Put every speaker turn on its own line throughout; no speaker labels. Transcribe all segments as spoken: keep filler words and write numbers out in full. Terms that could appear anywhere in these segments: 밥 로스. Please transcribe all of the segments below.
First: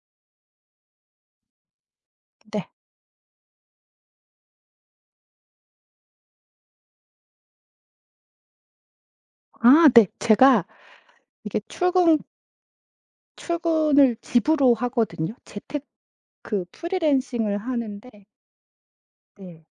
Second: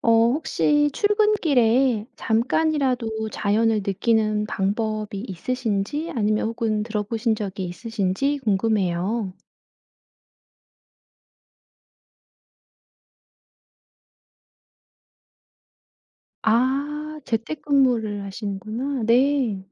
어 혹시 출근길에
네.
잠깐이라도 자연을 느끼는 방법이 있으신지 아니면 혹은 들어보신 적이 있으신지 궁금해요.
아 네. 제가 이게 출근 출근을 집으로 하거든요. 재테크
아,
프리랜싱을 하는데
재택근무를 하시는구나.
네.
네.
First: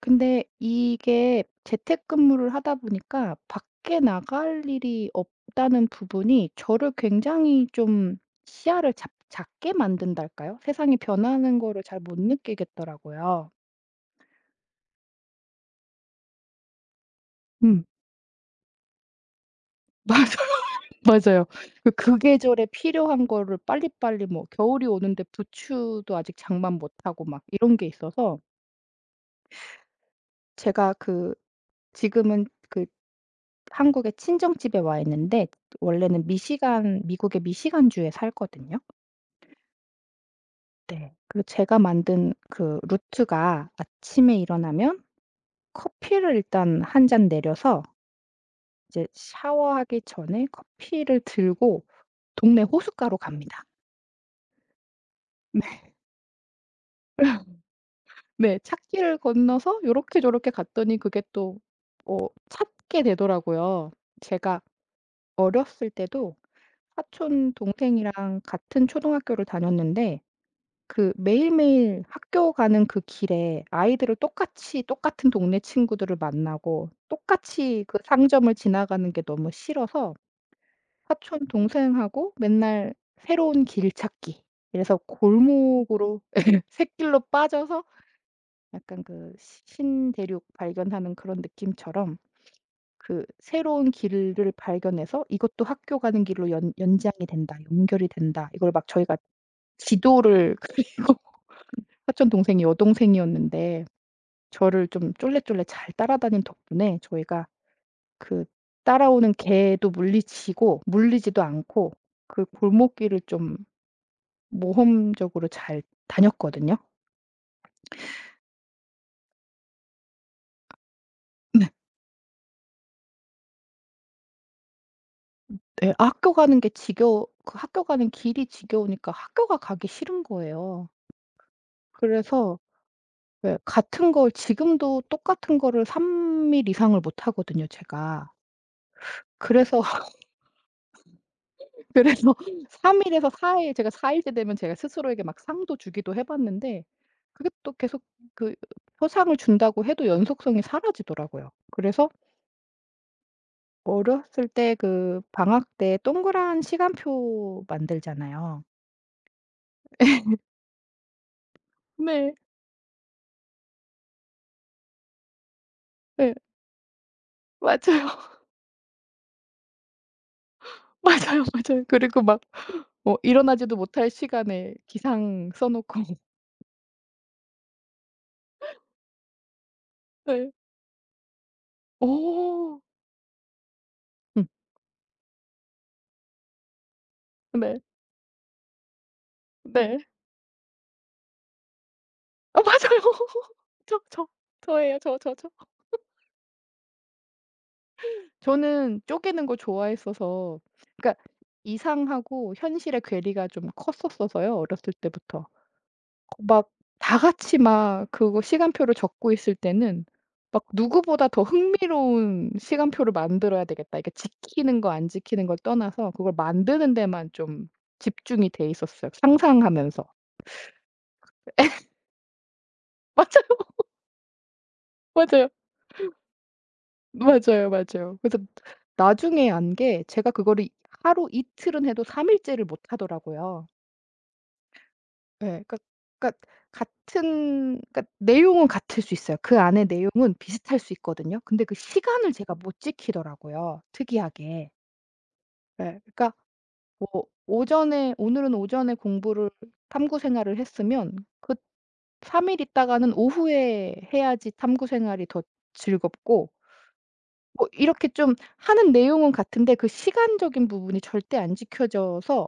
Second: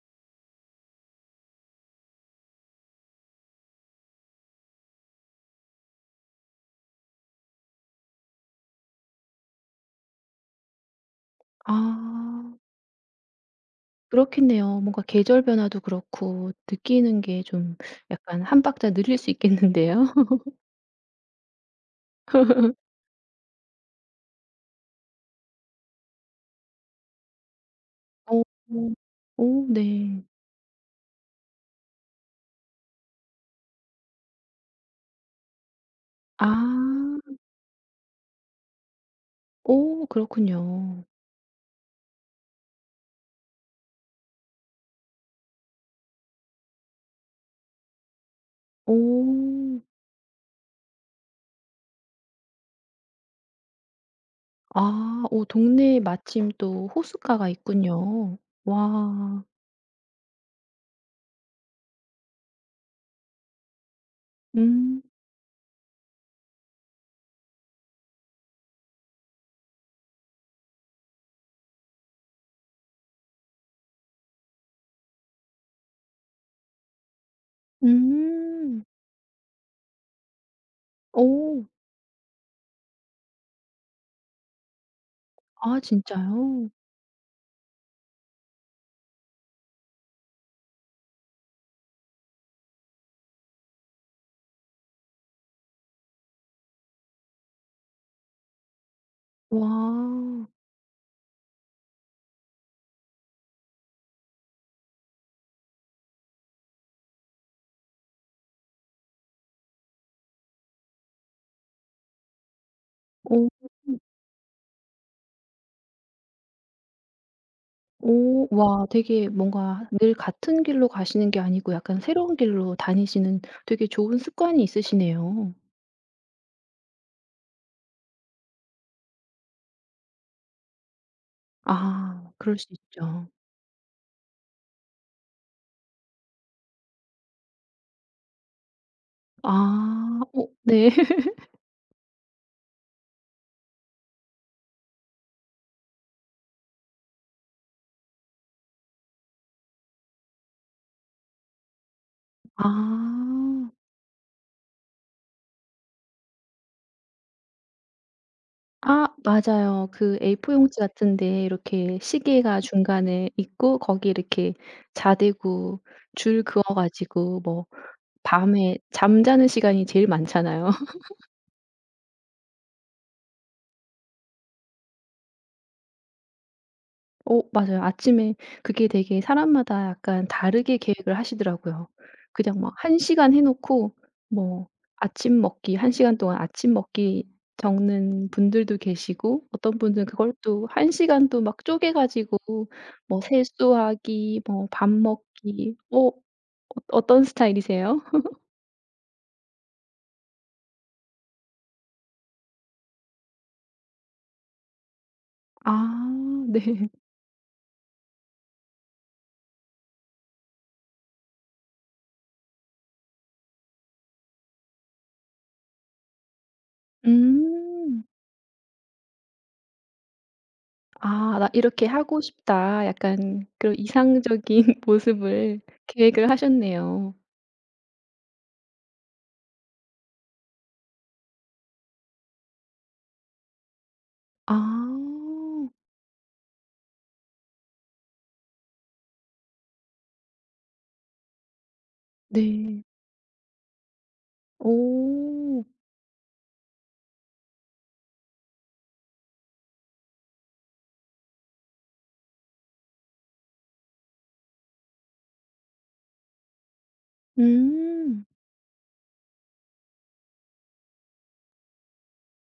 근데 이게 재택근무를 하다 보니까 밖에 나갈 일이 없다는 부분이 저를 굉장히 좀 시야를 잡 작게 만든달까요? 세상이 변하는
아,
거를 잘 못 느끼겠더라고요.
그렇겠네요. 뭔가 계절 변화도 그렇고 느끼는 게 좀
음.
약간 한 박자 느릴 수 있겠는데요.
맞아요. 맞아요. 그 그 계절에 필요한 거를 빨리빨리 뭐 겨울이 오는데 부추도 아직 장만 못 하고 막 이런 게 있어서
오, 오 네.
제가 그 지금은 그 한국의 친정집에 와 있는데 원래는
아.
미시간 미국의 미시간주에 살거든요.
오, 그렇군요.
네. 그리고 제가 만든 그 루트가 아침에 일어나면 커피를 일단 한 잔 내려서 이제
오.
샤워하기 전에 커피를 들고 동네 호숫가로 갑니다.
아. 오,
네.
동네에 마침 또 호숫가가 있군요.
네. 찾기를
와.
건너서 요렇게 저렇게 갔더니 그게 또 뭐 찾게 되더라고요. 제가
음.
어렸을 때도 사촌 동생이랑 같은 초등학교를 다녔는데 그 매일매일 학교 가는 그 길에 아이들을 똑같이 똑같은 동네 친구들을 만나고 똑같이 그 상점을
음.
지나가는 게 너무 싫어서 사촌
오,
동생하고 맨날 새로운 길 찾기 그래서
아
골목으로 새
진짜요?
샛길로 빠져서 약간 그 시 신대륙 발견하는 그런 느낌처럼 그 새로운 길을 발견해서 이것도 학교 가는 길로 연 연장이 된다. 연결이 된다. 이걸 막 저희가
와.
지도를 그리고 사촌 동생이 여동생이었는데 저를 좀 쫄래쫄래 잘 따라다닌 덕분에 저희가 그 따라오는 개도 물리치고 물리지도 않고 그 골목길을 좀
오,
모험적으로 잘 다녔거든요.
오, 와, 되게 뭔가 늘 같은 길로 가시는 게 아니고 약간 새로운 길로 다니시는 되게 좋은 습관이 있으시네요.
네, 학교 가는 게 지겨워 그 학교 가는 길이 지겨우니까 학교가 가기 싫은 거예요.
아, 그럴
그래서
수 있죠.
왜 같은 걸 지금도 똑같은 거를 삼 일 이상을 못 하거든요 제가. 그래서
아. 오 네.
그래서 삼 일에서 사 일 제가 사 일째 되면 제가 스스로에게 막 상도 주기도 해 봤는데 그게 또 계속 그 표상을 준다고 해도 연속성이 사라지더라고요. 그래서
아.
어렸을 때 그 방학 때 동그란 시간표 만들잖아요.
아 맞아요. 그 에이포 용지 같은데 이렇게
네.
시계가 중간에 있고 거기 이렇게 자대고
네
줄 그어 가지고 뭐
맞아요.
밤에 잠자는 시간이 제일 많잖아요.
맞아요, 맞아요. 그리고 막 뭐 일어나지도 못할 시간에 기상 써 놓고
어 맞아요. 아침에 그게 되게 사람마다 약간
네.
다르게 계획을 하시더라고요. 그냥 막
어.
한 시간 해 놓고
음.
뭐 아침 먹기 한 시간 동안 아침 먹기
네.
적는 분들도 계시고 어떤
네.
분들은 그걸 또 한 시간 또 막 쪼개 가지고
아 맞아요.
뭐
저, 저.
세수하기 뭐 밥
저예요. 저, 저, 저.
먹기 어 어 어떤 스타일이세요?
저는 쪼개는 걸 좋아했어서 그러니까 이상하고 현실의 괴리가 좀 컸었어서요, 어렸을 때부터.
아
막
네.
다 같이 막 그거 시간표를 적고 있을 때는 막 '누구보다 더 흥미로운 시간표를 만들어야 되겠다.' 이게 지키는 거 안 지키는 걸 떠나서 그걸 만드는 데만 좀
음.
집중이 돼 있었어요 상상하면서.
아, '나 이렇게 하고 싶다.' 약간
맞아요.
그런 이상적인
맞아요.
모습을 계획을 하셨네요.
맞아요, 맞아요. 그래서 나중에 안 게 제가 그거를 하루 이틀은 해도 삼 일째를 못 하더라고요.
아.
예. 그러니까 그러니까 같은 그러니까 내용은 같을 수 있어요. 그 안에 내용은 비슷할 수 있거든요. 근데 그 시간을 제가 못
네.
지키더라고요, 특이하게.
오.
예. 그러니까 뭐 오전에 오늘은 오전에 공부를 탐구 생활을 했으면 그 삼 일 있다가는 오후에 해야지 탐구 생활이 더 즐겁고 뭐 이렇게
음.
좀 하는 내용은 같은데 그 시간적인 부분이 절대 안 지켜져서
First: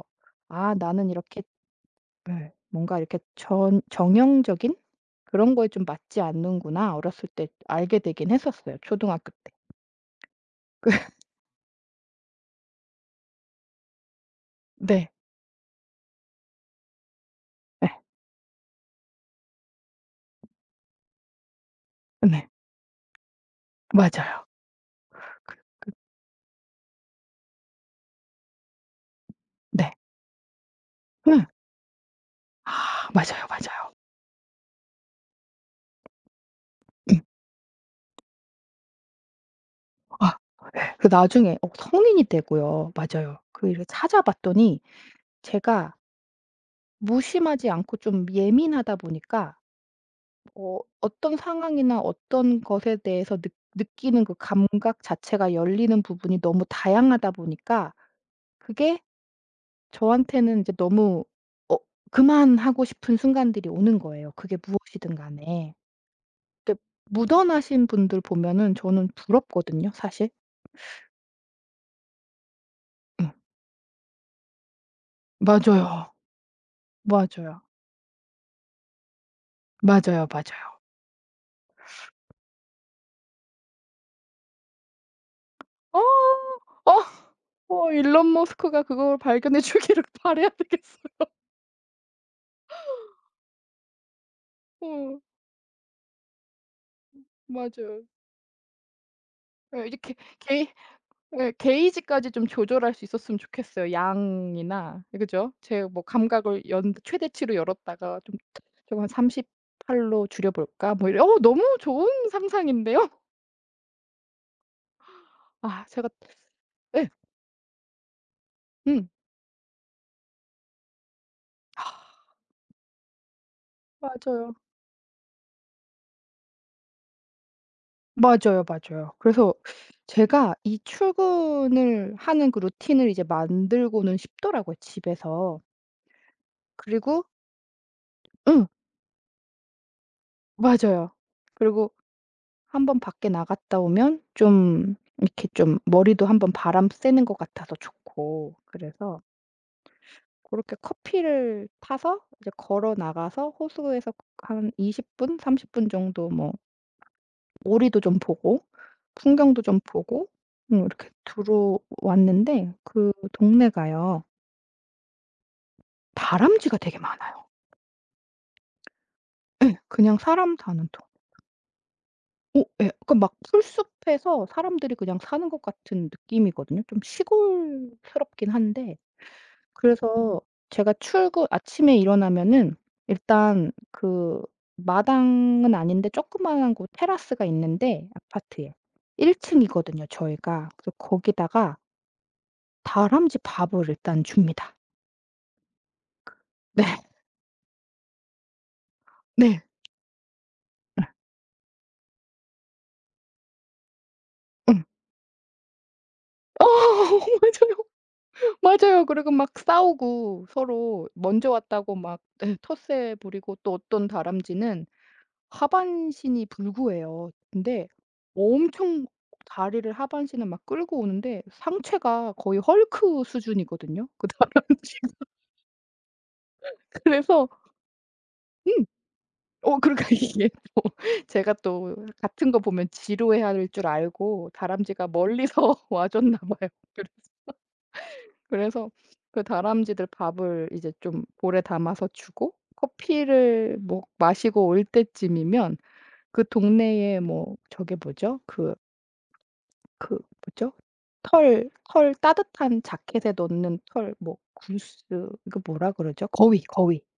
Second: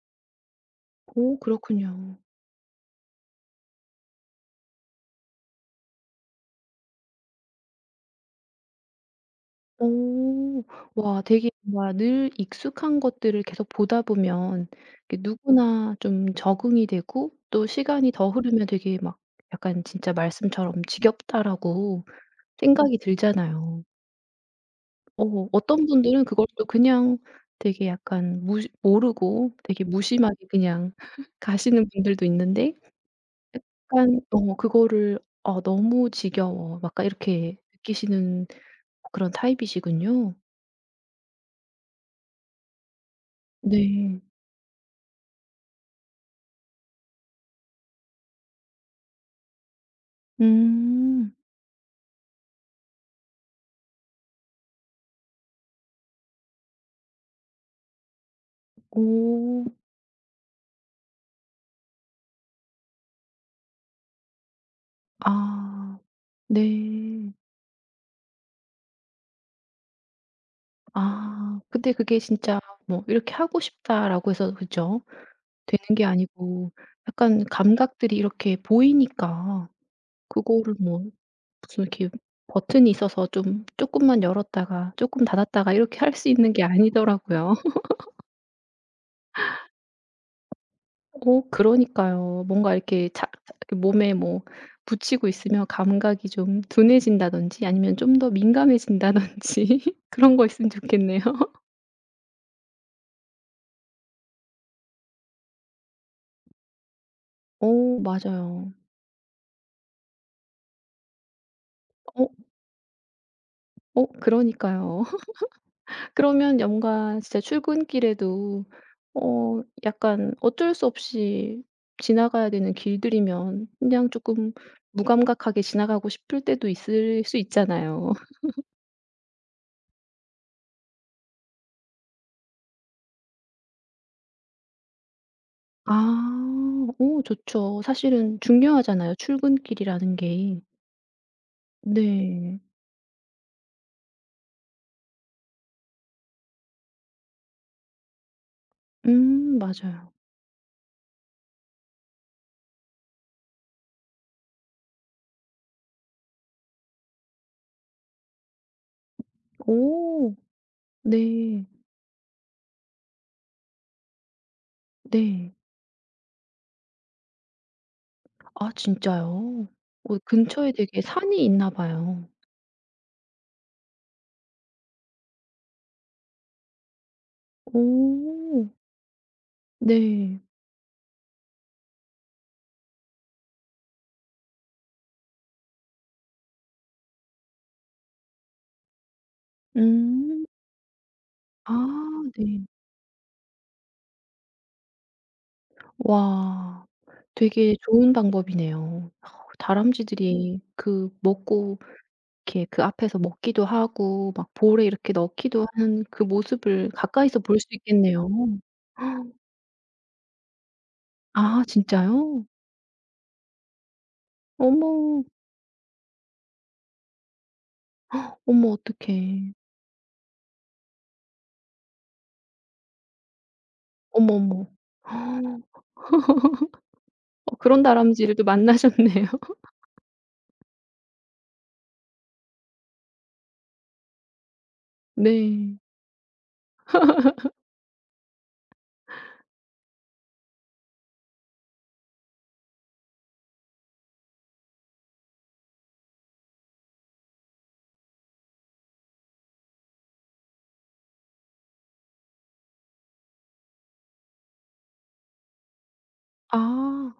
'아 나는
오,
이렇게'
그렇군요.
예. 뭔가 이렇게 전 정형적인 그런 거에 좀 맞지 않는구나.' 어렸을 때 알게 되긴 했었어요, 초등학교 때.
오. 와, 되게 뭔가 늘 익숙한 것들을 계속 보다 보면
네.
이게 누구나 좀 적응이 되고 또
네.
시간이 더 흐르면 되게 막 약간 진짜 말씀처럼 '지겹다.'라고
예. 네.
생각이 들잖아요.
맞아요.
어,
그
어떤 분들은 그걸 또 그냥 되게 약간 무시 모르고 되게
네.
무심하게 그냥
응.
가시는 분들도 있는데
아 맞아요, 맞아요.
약간 어 그거를 '아 너무 지겨워.' 약간
응.
이렇게 느끼시는 그런
아
타입이시군요.
네. 그 나중에 어 성인이 되고요. 맞아요. 그 일을
네.
찾아봤더니 제가 무심하지 않고 좀 예민하다 보니까 어
음.
어떤 상황이나 어떤 것에 대해서 느 느끼는 그 감각 자체가 열리는 부분이 너무 다양하다 보니까 그게
오.
저한테는 이제 너무 어 그만하고 싶은 순간들이 오는 거예요, 그게 무엇이든 간에.
아.
근데
네.
묻어나신 분들 보면은 저는 부럽거든요, 사실.
아. 근데 그게 진짜 뭐
응.
이렇게 하고 싶다라고 해서 그죠? 되는 게
맞아요.
아니고 약간
맞아요.
감각들이 이렇게 보이니까
맞아요,
그거를
맞아요.
뭐 무슨 이렇게 버튼이 있어서 좀 쪼끔만 열었다가 쪼끔 닫았다가
어.
이렇게 할 수 있는 게
어.
아니더라고요.
어 일론 머스크가 그걸 발견해 주기를 바라야 되겠어요.
어 그러니까요. 뭔가 이렇게 자 자 이렇게 몸에 뭐
어
붙이고 있으면 감각이 좀 둔해진다든지 아니면
맞아요.
좀 더
어,
민감해진다든지
이렇게
그런 거
개
있으면 좋겠네요.
예 게이지까지 좀 조절할 수 있었으면 좋겠어요. 양이나 예 그죠? 제 뭐 감각을 연 최대치로
오
열었다가 좀
맞아요.
조금 한삼십팔로 줄여 볼까? 뭐 이런 어 너무 좋은
어
상상인데요.
어 그러니까요.
아 제가
그러면 여
예.
뭔가 진짜 출근길에도
음.
어 약간 어쩔 수 없이 지나가야 되는 길들이면 그냥 조금
맞아요.
무감각하게 지나가고 싶을 때도 있을 수 있잖아요.
맞아요, 맞아요. 그래서 제가 이 출근을 하는 그 루틴을 이제 만들고는 싶더라고요 집에서.
아. 오
그리고
좋죠. 사실은
응
중요하잖아요, 출근길이라는 게.
맞아요. 그리고
네.
한 번 밖에 나갔다 오면 좀 이렇게 좀 머리도 한번 바람 쐬는 것 같아서 좋고 그래서
음 맞아요.
그렇게 커피를 타서 이제 걸어 나가서 호수에서 한 이십 분, 삼십 분 정도 뭐 오리도 좀 보고 풍경도 좀 보고
오.
음 이렇게
네.
들어왔는데 그 동네가요.
네.
다람쥐가 되게 많아요.
아 진짜요?
그냥
오,
사람
근처에
사는
되게
동
산이 있나 봐요.
오 예. 그막 풀숲에서 사람들이 그냥 사는 것 같은 느낌이거든요. 좀 시골스럽긴
오.
한데
네.
그래서 제가 출근 아침에 일어나면은 일단 그 마당은 아닌데 조그마한 곳 테라스가 있는데 아파트에 일 층이거든요
음.
저희가. 그래서
아
거기다가
네.
다람쥐 밥을 일단 줍니다. 네.
와, 되게 좋은 방법이네요. 어,
네.
다람쥐들이
응.
그 먹고 이렇게 그 앞에서 먹기도 하고 막
응.
볼에 이렇게 넣기도 하는 그
어
모습을 가까이서 볼 수 있겠네요.
맞아요. 맞아요. 그리고 막 싸우고 서로 먼저
아
왔다고 막
진짜요?
예 텃세 부리고 또 어떤 다람쥐는
어머.
하반신이 불구예요. 근데
어머,
엄청
어떡해.
다리를 하반신을 막 끌고 오는데 상체가 거의 헐크 수준이거든요 그
어머, 어머.
다람쥐. 그래서
어, 그런 다람쥐를 또
음
만나셨네요.
어 그러니까 이게 또 제가 또 같은 거 보면 지루해할 줄 알고 다람쥐가 멀리서
네.
와 줬나 봐요. 그래 그래서 그 다람쥐들 밥을 이제 좀 볼에 담아서 주고 커피를 뭐 마시고 올 때쯤이면 그 동네에 뭐 저게 뭐죠? 그 그 뭐죠? 털 털 따뜻한 자켓에 넣는 털 뭐 구스 이거 뭐라 그러죠? 거위, 거위.
아,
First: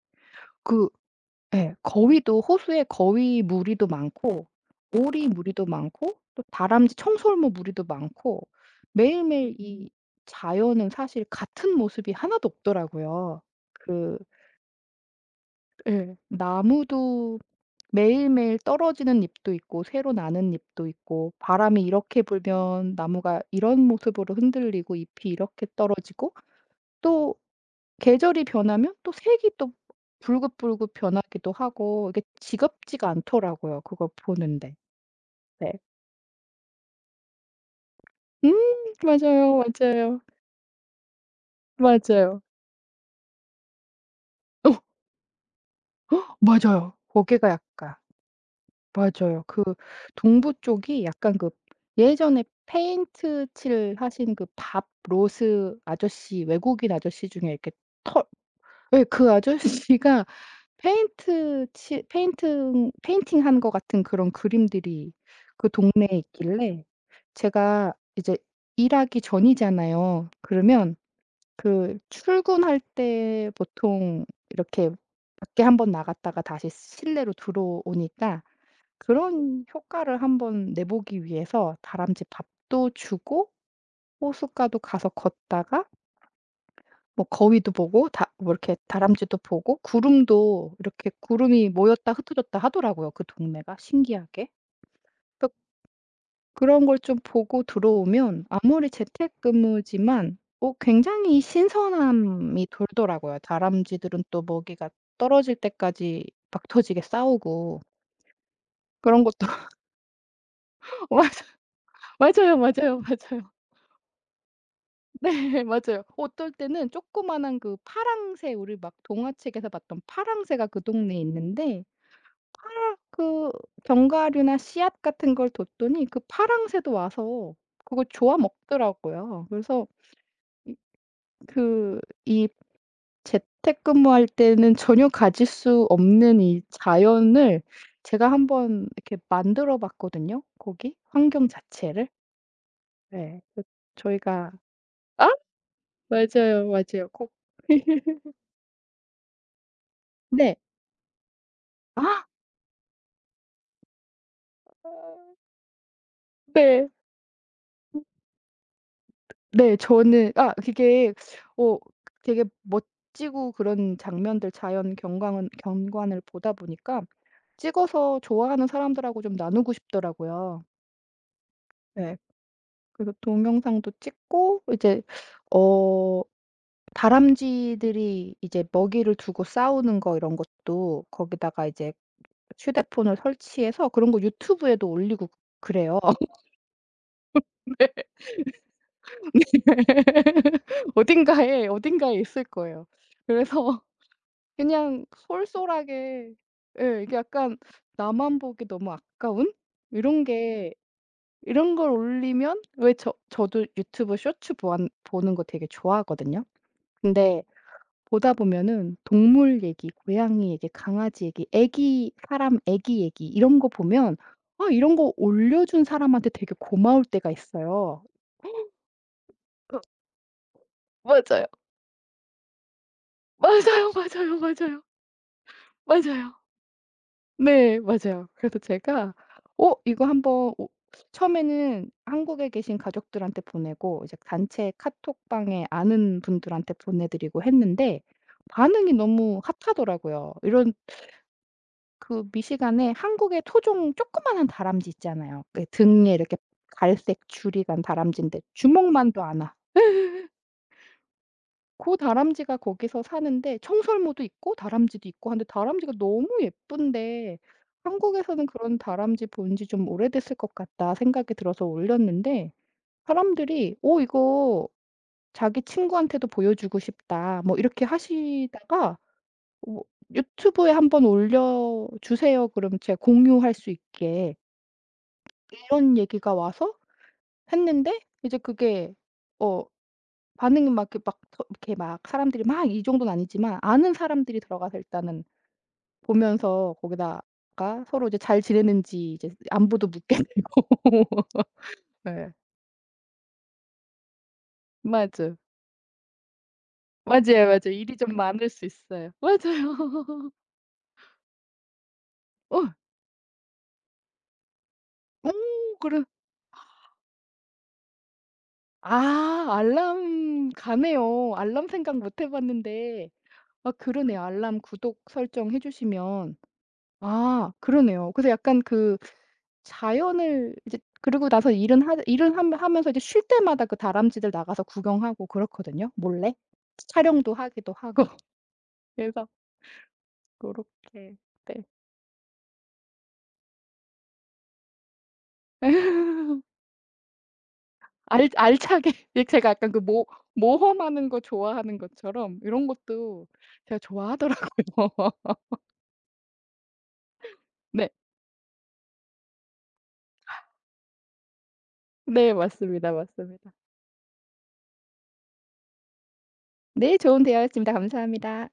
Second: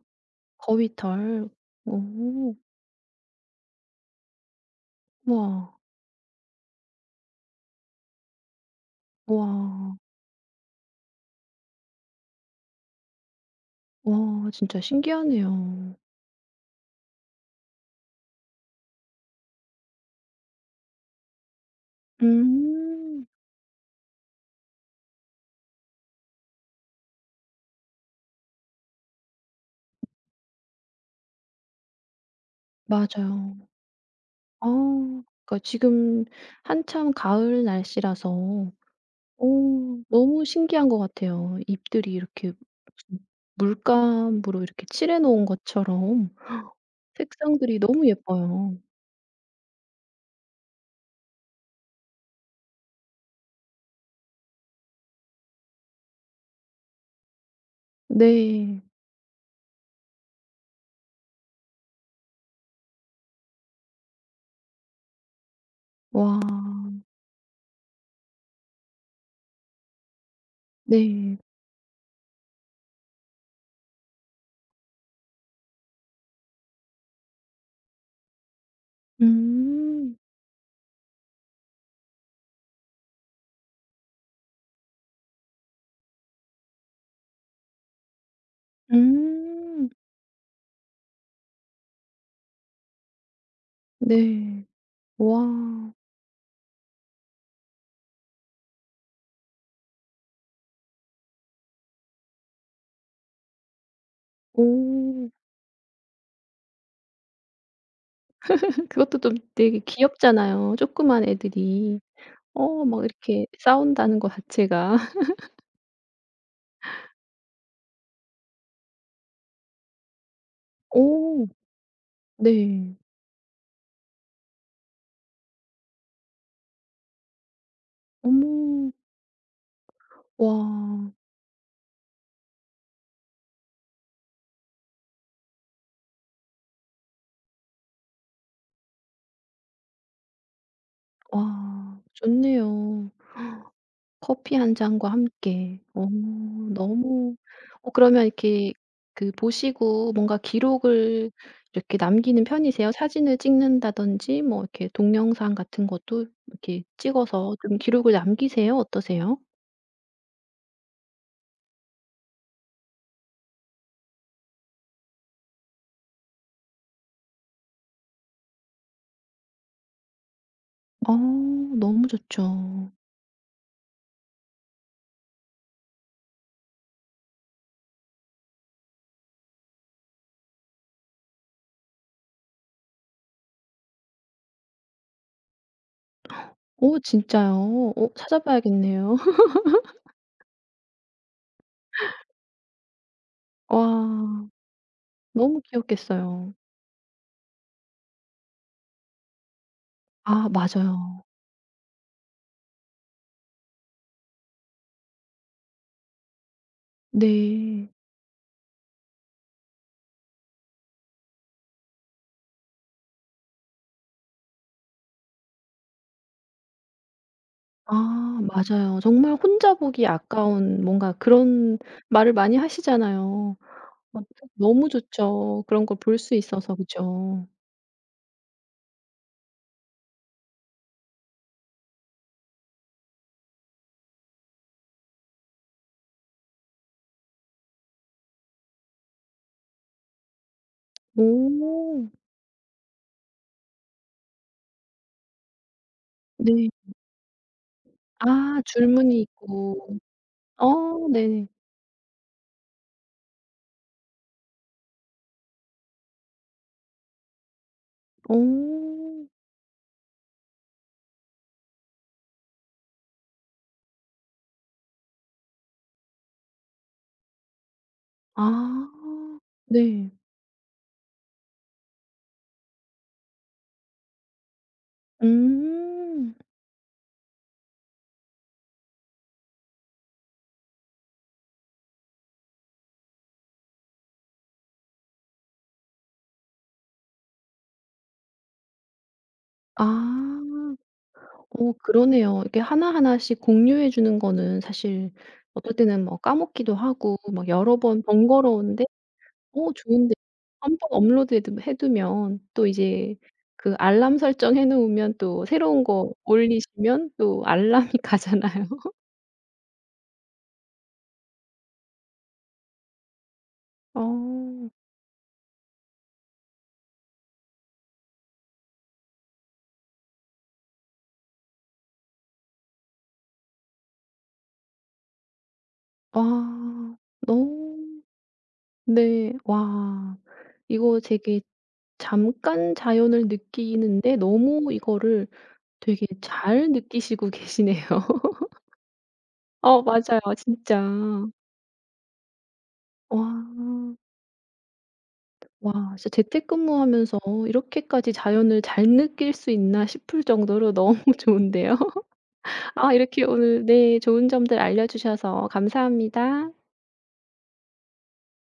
그
거위털.
예. 거위도
오.
호수에 거위 무리도 많고 오리 무리도
우와.
많고 또 다람쥐, 청설모 무리도 많고 매일매일 이
우와.
자연은 사실 같은 모습이 하나도 없더라고요. 그
와, 진짜 신기하네요.
예. 나무도 매일매일 떨어지는 잎도 있고 새로 나는 잎도 있고 바람이 이렇게 불면
음.
나무가 이런 모습으로 흔들리고 잎이 이렇게 떨어지고 또 계절이 변하면 또 색이 또 불긋불긋 변하기도 하고 이게 지겹지가
맞아요.
않더라고요, 그걸
아,
보는데.
그러니까
네.
지금 한참 가을
음
날씨라서 어
맞아요, 맞아요.
너무 신기한 것 같아요. 잎들이
맞아요.
이렇게 무슨 물감으로
어
이렇게 칠해 놓은 것처럼
맞아요. 거기가
색상들이
약간
너무 예뻐요.
맞아요. 그 동부 쪽이 약간 그 예전에 페인트 칠 하신 그 밥 로스 아저씨 외국인 아저씨 중에 이렇게 털
네.
예 그 아저씨가 페인트 칠 페인팅 페인팅한 것 같은 그런 그림들이 그 동네에
와.
있길래 제가 이제 일하기 전이잖아요. 그러면
네.
그 출근할 때 보통 이렇게 밖에 한 번 나갔다가 다시 실내로 들어오니까 그런
음.
효과를 한번 내보기 위해서 다람쥐 밥도 주고 호숫가도 가서 걷다가 뭐 거위도 보고 다 뭐 이렇게 다람쥐도 보고
음.
구름도 이렇게 구름이 모였다 흩어졌다 하더라고요, 그 동네가 신기하게.
네.
그래서
와.
그런 걸 좀 보고 들어오면 아무리 재택근무지만 어 굉장히 신선함이 돌더라고요. 다람쥐들은 또 먹이가
오.
떨어질 때까지 막 터지게 싸우고
그것도
그런
좀
것도
되게 귀엽잖아요, 조그만
맞아.
애들이.
맞아요,
어,
맞아요,
막 이렇게
맞아요.
싸운다는 거 자체가.
네 맞아요. 어떨 때는 조그마한 그 파랑새 우리 막 동화책에서 봤던 파랑새가 그 동네에
오.
있는데
네.
파라 그 견과류나 씨앗 같은 걸 뒀더니 그 파랑새도 와서 그걸 좋아
어머.
먹더라고요. 그래서 이
와.
그 이 재택근무할 때는 전혀 가질 수 없는 이 자연을 제가 한번 이렇게 만들어 봤거든요 거기 환경
와,
자체를.
좋네요.
네. 그 저희가
커피 한 잔과
아
함께. 어
맞아요, 맞아요. 꼭.
너무. 어 그러면 이렇게 그 보시고 뭔가
네.
기록을 이렇게
아.
남기는 편이세요? 사진을 찍는다든지 뭐 이렇게 동영상 같은 것도 이렇게
네.
찍어서 좀 기록을 남기세요? 어떠세요?
네 저는 아 그게 어 되게 멋지고 그런 장면들 자연 경광은 경관을 보다 보니까 찍어서 좋아하는 사람들하고 좀 나누고 싶더라고요.
어, 너무
네.
좋죠.
그래서 동영상도 찍고 이제 어 다람쥐들이 이제 먹이를 두고 싸우는 거 이런 것도 거기다가 이제 휴대폰을 설치해서 그런 거 유튜브에도 올리고 그래요.
어
네.
진짜요? 어, 찾아봐야겠네요.
네. 어딘가에, 어딘가에 있을 거예요. 그래서
와.
그냥
너무
솔솔하게
귀엽겠어요.
예 이게 약간 나만 보기 너무 아까운 이런
아
게
맞아요.
이런 걸 올리면 왜 저 저도 유튜브 쇼츠 보안 보는 거 되게 좋아하거든요. 근데
네.
보다 보면은 동물 얘기, 고양이 얘기, 강아지 얘기, 애기 사람 애기 얘기 이런 거 보면 아 이런 거 올려 준 사람한테 되게 고마울 때가 있어요.
아 맞아요. 정말 혼자
어
보기 아까운 뭔가
맞아요.
그런 말을 많이 하시잖아요.
맞아요,
어,
맞아요, 맞아요.
너무 좋죠. 그런 걸 볼
맞아요.
수 있어서 그죠.
네 맞아요. 그래서 제가 어 이거 한번 오 처음에는 한국에 계신 가족들한테 보내고 이제 단체 카톡방에 아는 분들한테 보내 드리고 했는데 반응이 너무 핫하더라고요. 이런
오
그 미시간에 한국의 토종 조그마한 다람쥐 있잖아요. 그 등에 이렇게
네.
갈색 줄이 간 다람쥐인데
아, 줄무늬
주먹만도 안
있고. 어 네.
고 다람쥐가 거기서 사는데 청설모도 있고 다람쥐도 있고 한데 다람쥐가 너무 예쁜데 '한국에서는 그런 다람쥐
오,
본지 좀 오래됐을 것 같다.' 생각이 들어서 올렸는데 사람들이 "어 이거 자기 친구한테도 보여주고 싶다." 뭐 이렇게
아
하시다가 어
네.
"유튜브에 한번 올려 주세요. 그럼 제가 공유할 수 있게." 이런 얘기가
음.
와서 했는데 이제 그게 어 반응이 막 이렇게 막 더 이렇게 막 사람들이 막 이 정도는 아니지만 아는 사람들이 들어가서 일단은 보면서 거기다가 서로 이제 잘 지내는지 이제 안부도
아.
묻게 되고.
어,
네,
그러네요. 이렇게 하나하나씩 공유해 주는 거는 사실
맞아.
어떨 때는 뭐 까먹기도 하고
맞아요,
막
맞아요.
여러
일이
번
좀 많을 수
번거로운
있어요.
어,
맞아요.
좋은데. 한번 업로드해두 해두면
어.
또 이제 그 알람 설정해 놓으면
오,
또 새로운
그래
거 올리시면 또 알람이 가잖아요.
아 알람 가네요. 알람 생각 못 해 봤는데 아 그러네요. 알람
어.
구독 설정해 주시면 아 그러네요. 그래서 약간 그 자연을 이제 그러고 나서 일은 하 일은 함 하면서 이제 쉴 때마다 그 다람쥐들 나가서 구경하고 그렇거든요 몰래.
와.
촬영도 하기도
너무.
하고 그래서
네. 와, 이거
고렇게
되게
네.
잠깐 자연을 느끼는데 너무 이거를 되게 잘 느끼시고 계시네요.
알 알차게 예 제가 약간 그
어
모
맞아요. 진짜.
모험하는 거 좋아하는 것처럼 이런
와.
것도 제가 좋아하더라고요.
와, 진짜 재택근무하면서
네.
이렇게까지 자연을 잘 느낄 수 있나 싶을 정도로 너무 좋은데요.
네 맞습니다,
아, 이렇게
맞습니다.
오늘 네, 좋은 점들 알려 주셔서 감사합니다.
네 좋은 대화였습니다. 감사합니다.